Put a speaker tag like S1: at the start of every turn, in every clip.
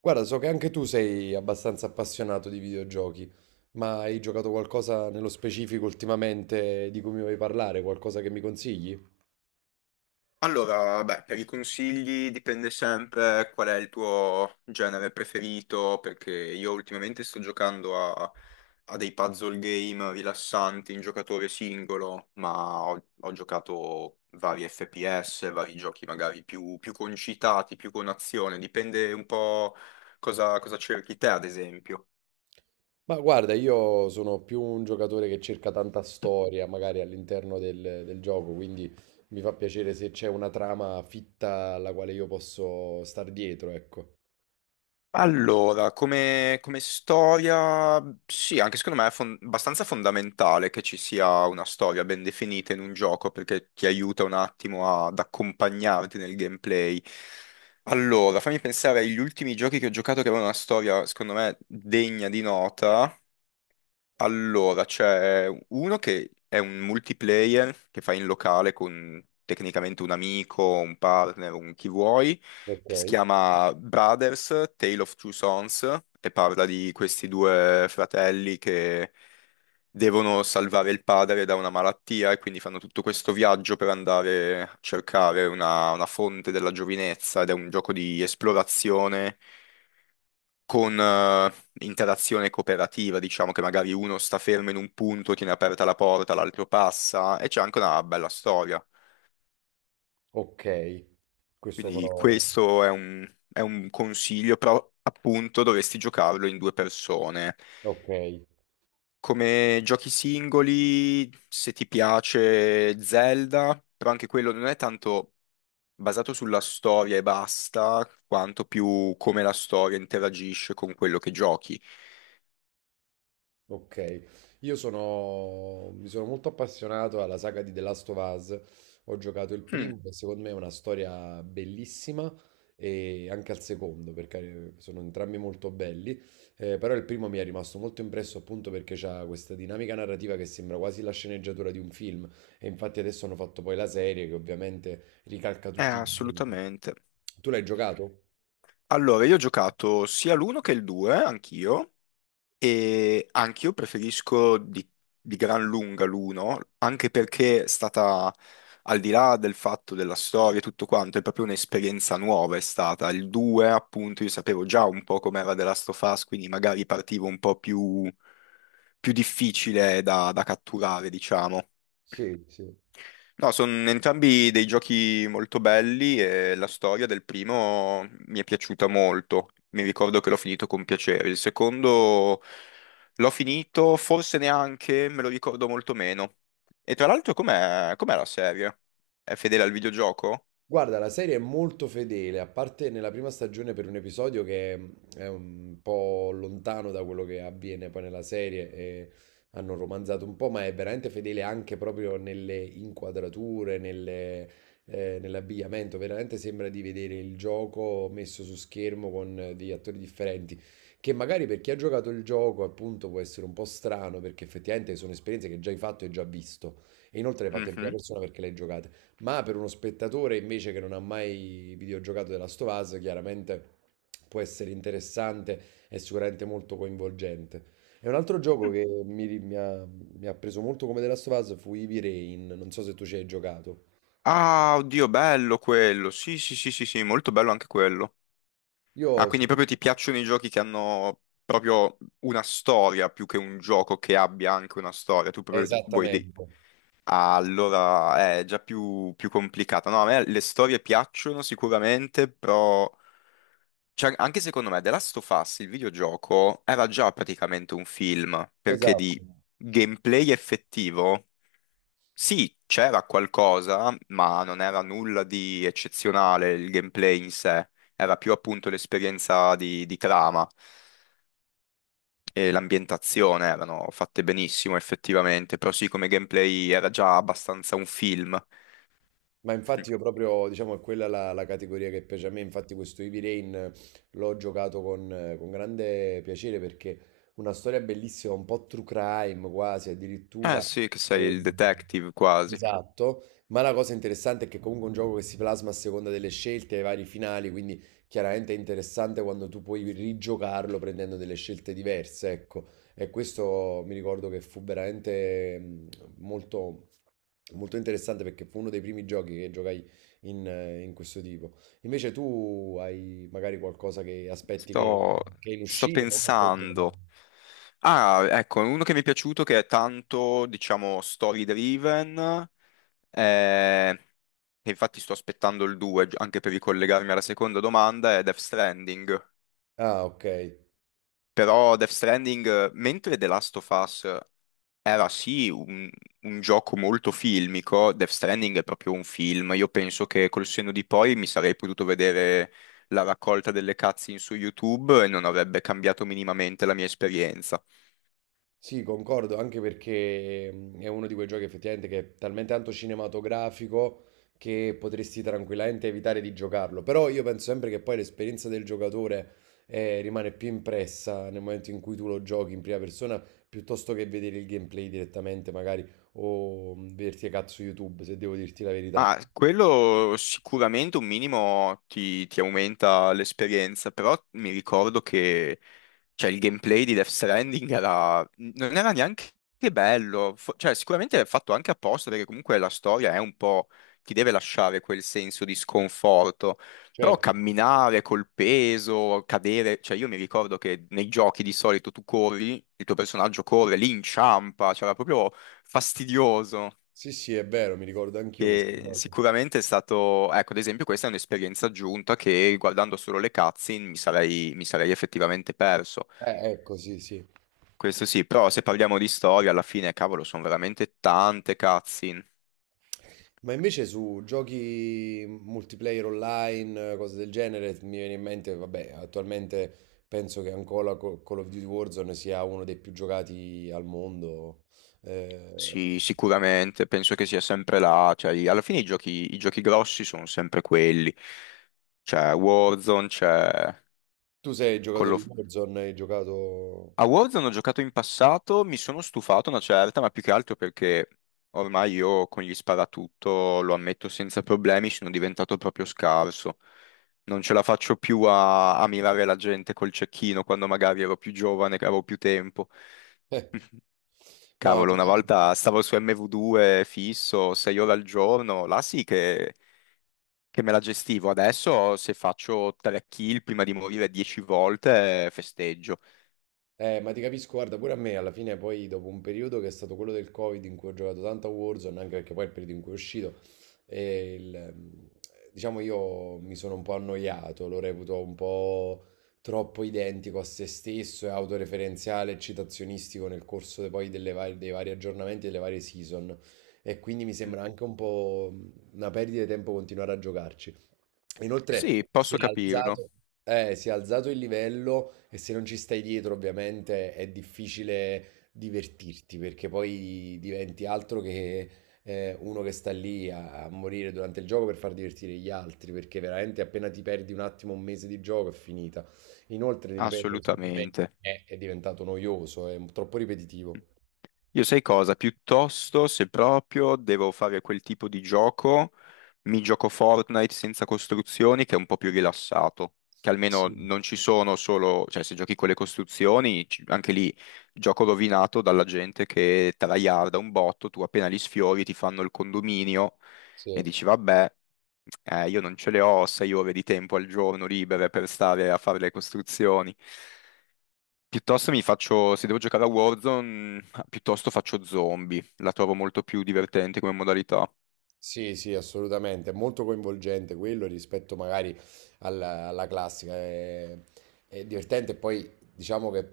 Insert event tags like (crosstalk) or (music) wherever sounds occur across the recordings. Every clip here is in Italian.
S1: Guarda, so che anche tu sei abbastanza appassionato di videogiochi, ma hai giocato qualcosa nello specifico ultimamente di cui mi vuoi parlare? Qualcosa che mi consigli?
S2: Allora, beh, per i consigli dipende sempre qual è il tuo genere preferito, perché io ultimamente sto giocando a dei puzzle game rilassanti in giocatore singolo, ma ho giocato vari FPS, vari giochi magari più concitati, più con azione, dipende un po' cosa cerchi te, ad esempio.
S1: Ma guarda, io sono più un giocatore che cerca tanta storia, magari all'interno del gioco, quindi mi fa piacere se c'è una trama fitta alla quale io posso star dietro, ecco.
S2: Allora, come storia, sì, anche secondo me è abbastanza fondamentale che ci sia una storia ben definita in un gioco perché ti aiuta un attimo ad accompagnarti nel gameplay. Allora, fammi pensare agli ultimi giochi che ho giocato che avevano una storia, secondo me, degna di nota. Allora, c'è uno che è un multiplayer che fai in locale con tecnicamente un amico, un partner, un chi vuoi,
S1: Ok.
S2: che si chiama Brothers, Tale of Two Sons, e parla di questi due fratelli che devono salvare il padre da una malattia e quindi fanno tutto questo viaggio per andare a cercare una fonte della giovinezza ed è un gioco di esplorazione con interazione cooperativa, diciamo che magari uno sta fermo in un punto, tiene aperta la porta, l'altro passa e c'è anche una bella storia.
S1: Ok, questo
S2: Quindi
S1: però...
S2: questo è è un consiglio, però appunto dovresti giocarlo in due persone.
S1: Ok.
S2: Come giochi singoli, se ti piace Zelda, però anche quello non è tanto basato sulla storia e basta, quanto più come la storia interagisce con quello che giochi.
S1: Ok, mi sono molto appassionato alla saga di The Last of Us. Ho giocato il
S2: Mm,
S1: primo, che secondo me è una storia bellissima, e anche al secondo, perché sono entrambi molto belli. Però il primo mi è rimasto molto impresso appunto perché c'ha questa dinamica narrativa che sembra quasi la sceneggiatura di un film. E infatti adesso hanno fatto poi la serie che ovviamente ricalca tutti gli elementi.
S2: assolutamente.
S1: Tu l'hai giocato?
S2: Allora, io ho giocato sia l'uno che il 2, anch'io, e anch'io preferisco di gran lunga l'uno, anche perché è stata, al di là del fatto della storia e tutto quanto, è proprio un'esperienza nuova è stata. Il 2, appunto, io sapevo già un po' com'era The Last of Us, quindi magari partivo un po' più, più difficile da catturare, diciamo.
S1: Sì, sì.
S2: No, sono entrambi dei giochi molto belli e la storia del primo mi è piaciuta molto. Mi ricordo che l'ho finito con piacere. Il secondo l'ho finito, forse neanche, me lo ricordo molto meno. E tra l'altro, com'è la serie? È fedele al videogioco?
S1: Guarda, la serie è molto fedele, a parte nella prima stagione per un episodio che è un po' lontano da quello che avviene poi nella serie, e hanno romanzato un po', ma è veramente fedele anche proprio nelle inquadrature, nell'abbigliamento, veramente sembra di vedere il gioco messo su schermo con degli attori differenti, che magari per chi ha giocato il gioco appunto può essere un po' strano, perché effettivamente sono esperienze che già hai fatto e già visto, e inoltre le hai fatte in prima
S2: Mhm.
S1: persona perché le hai giocate. Ma per uno spettatore invece che non ha mai videogiocato The Last of Us, chiaramente può essere interessante e sicuramente molto coinvolgente. E un altro gioco
S2: Mm.
S1: che mi ha preso molto come The Last of Us fu Heavy Rain, non so se tu ci hai giocato.
S2: Ah, oddio, bello quello. Sì, sì, sì, sì, sì, molto bello anche quello. Ah,
S1: Io...
S2: quindi proprio ti piacciono i giochi che hanno proprio una storia più che un gioco che abbia anche una storia. Tu proprio vuoi dei...
S1: Esattamente,
S2: Allora, è già più complicata. No, a me le storie piacciono sicuramente, però cioè, anche secondo me The Last of Us, il videogioco, era già praticamente un film, perché
S1: esatto.
S2: di gameplay effettivo, sì, c'era qualcosa, ma non era nulla di eccezionale il gameplay in sé. Era più appunto l'esperienza di trama e l'ambientazione erano fatte benissimo effettivamente, però sì, come gameplay era già abbastanza un film.
S1: Ma infatti io proprio, diciamo, è quella la categoria che piace a me, infatti questo Heavy Rain l'ho giocato con grande piacere perché una storia bellissima, un po' true crime quasi,
S2: Eh
S1: addirittura.
S2: sì, che sei il detective quasi.
S1: Esatto, ma la cosa interessante è che comunque è un gioco che si plasma a seconda delle scelte, ai vari finali, quindi chiaramente è interessante quando tu puoi rigiocarlo prendendo delle scelte diverse, ecco. E questo mi ricordo che fu veramente molto, molto interessante perché fu uno dei primi giochi che giocai in questo tipo. Invece tu hai magari qualcosa che
S2: Sto,
S1: che è in
S2: sto
S1: uscita o cosa stai giocando?
S2: pensando. Ah, ecco, uno che mi è piaciuto che è tanto, diciamo, story driven, eh, e infatti sto aspettando il 2 anche per ricollegarmi alla seconda domanda, è Death Stranding.
S1: Ah, ok.
S2: Però Death Stranding, mentre The Last of Us era sì un gioco molto filmico, Death Stranding è proprio un film, io penso che col senno di poi mi sarei potuto vedere la raccolta delle cutscene su YouTube e non avrebbe cambiato minimamente la mia esperienza.
S1: Sì, concordo, anche perché è uno di quei giochi effettivamente che è talmente tanto cinematografico che potresti tranquillamente evitare di giocarlo. Però io penso sempre che poi l'esperienza del giocatore rimane più impressa nel momento in cui tu lo giochi in prima persona, piuttosto che vedere il gameplay direttamente, magari, o vederti a cazzo YouTube, se devo dirti la verità.
S2: Ah, quello sicuramente un minimo ti aumenta l'esperienza, però mi ricordo che cioè, il gameplay di Death Stranding era, non era neanche bello, cioè sicuramente è fatto anche apposta perché comunque la storia è un po', ti deve lasciare quel senso di sconforto, però
S1: Certo,
S2: camminare col peso, cadere, cioè io mi ricordo che nei giochi di solito tu corri, il tuo personaggio corre, lì inciampa, cioè era proprio fastidioso.
S1: sì, sì, è vero, mi ricordo anch'io questa
S2: Che
S1: cosa.
S2: sicuramente è stato, ecco, ad esempio, questa è un'esperienza aggiunta che guardando solo le cutscene mi sarei effettivamente perso.
S1: Ecco, sì, sì.
S2: Questo sì, però se parliamo di storia, alla fine, cavolo, sono veramente tante cutscene.
S1: Ma invece su giochi multiplayer online, cose del genere, mi viene in mente, vabbè, attualmente penso che ancora Call of Duty Warzone sia uno dei più giocati al mondo. Eh,
S2: Sì, sicuramente, penso che sia sempre là. Cioè, alla fine i giochi grossi sono sempre quelli. C'è Warzone, c'è
S1: Tu sei
S2: Call
S1: giocatore di
S2: of...
S1: Warzone, hai giocato...
S2: A Warzone ho giocato in passato, mi sono stufato una certa, ma più che altro perché ormai io con gli sparatutto, lo ammetto senza problemi, sono diventato proprio scarso. Non ce la faccio più a mirare la gente col cecchino quando magari ero più giovane, che avevo più tempo.
S1: Eh,
S2: (laughs)
S1: no,
S2: Cavolo,
S1: ti...
S2: una volta stavo su MW2 fisso, 6 ore al giorno, là sì che me la gestivo. Adesso se faccio 3 kill prima di morire 10 volte, festeggio.
S1: Ma ti capisco, guarda, pure a me alla fine poi dopo un periodo che è stato quello del Covid in cui ho giocato tanto a Warzone, anche perché poi è il periodo in cui è uscito, e diciamo io mi sono un po' annoiato, lo reputo un po' troppo identico a se stesso e autoreferenziale e citazionistico nel corso poi dei vari aggiornamenti e delle varie season, e quindi mi sembra
S2: Mhm.
S1: anche un po' una perdita di tempo continuare a giocarci.
S2: Sì,
S1: Inoltre si
S2: posso
S1: è
S2: capirlo.
S1: alzato, Si è alzato il livello e se non ci stai dietro, ovviamente è difficile divertirti perché poi diventi altro che uno che sta a morire durante il gioco per far divertire gli altri, perché veramente appena ti perdi un attimo, un mese di gioco è finita. Inoltre, ti ripeto, secondo me
S2: Assolutamente.
S1: è diventato noioso, è troppo ripetitivo.
S2: Io sai cosa? Piuttosto, se proprio devo fare quel tipo di gioco, mi gioco Fortnite senza costruzioni, che è un po' più rilassato. Che almeno
S1: Sì,
S2: non ci sono solo, cioè se giochi con le costruzioni, anche lì gioco rovinato dalla gente che tryharda un botto, tu appena li sfiori ti fanno il condominio e
S1: sì.
S2: dici vabbè, io non ce le ho 6 ore di tempo al giorno libere per stare a fare le costruzioni. Piuttosto mi faccio, se devo giocare a Warzone, piuttosto faccio zombie, la trovo molto più divertente come modalità.
S1: Sì, sì, assolutamente, è molto coinvolgente quello rispetto magari alla classica, è divertente e poi diciamo che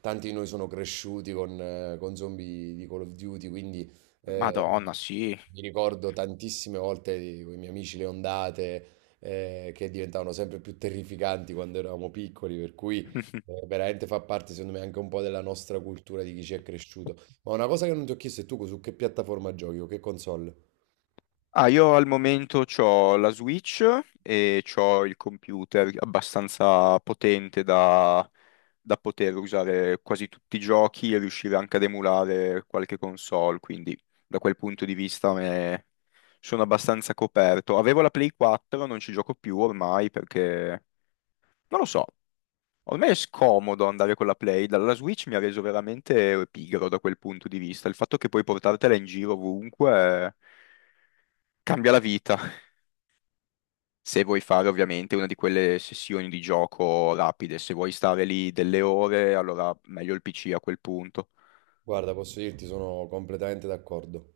S1: tanti di noi sono cresciuti con zombie di Call of Duty, quindi eh,
S2: Madonna, sì.
S1: mi ricordo tantissime volte con i miei amici le ondate che diventavano sempre più terrificanti quando eravamo piccoli, per cui
S2: (laughs)
S1: veramente fa parte secondo me anche un po' della nostra cultura di chi ci è cresciuto. Ma una cosa che non ti ho chiesto è tu su che piattaforma giochi o che console?
S2: Ah, io al momento ho la Switch e ho il computer abbastanza potente da, da poter usare quasi tutti i giochi e riuscire anche ad emulare qualche console, quindi da quel punto di vista sono abbastanza coperto. Avevo la Play 4, non ci gioco più ormai perché non lo so, ormai è scomodo andare con la Play, dalla Switch mi ha reso veramente pigro da quel punto di vista. Il fatto che puoi portartela in giro ovunque cambia la vita. Se vuoi fare ovviamente una di quelle sessioni di gioco rapide, se vuoi stare lì delle ore, allora meglio il PC a quel punto.
S1: Guarda, posso dirti, sono completamente d'accordo.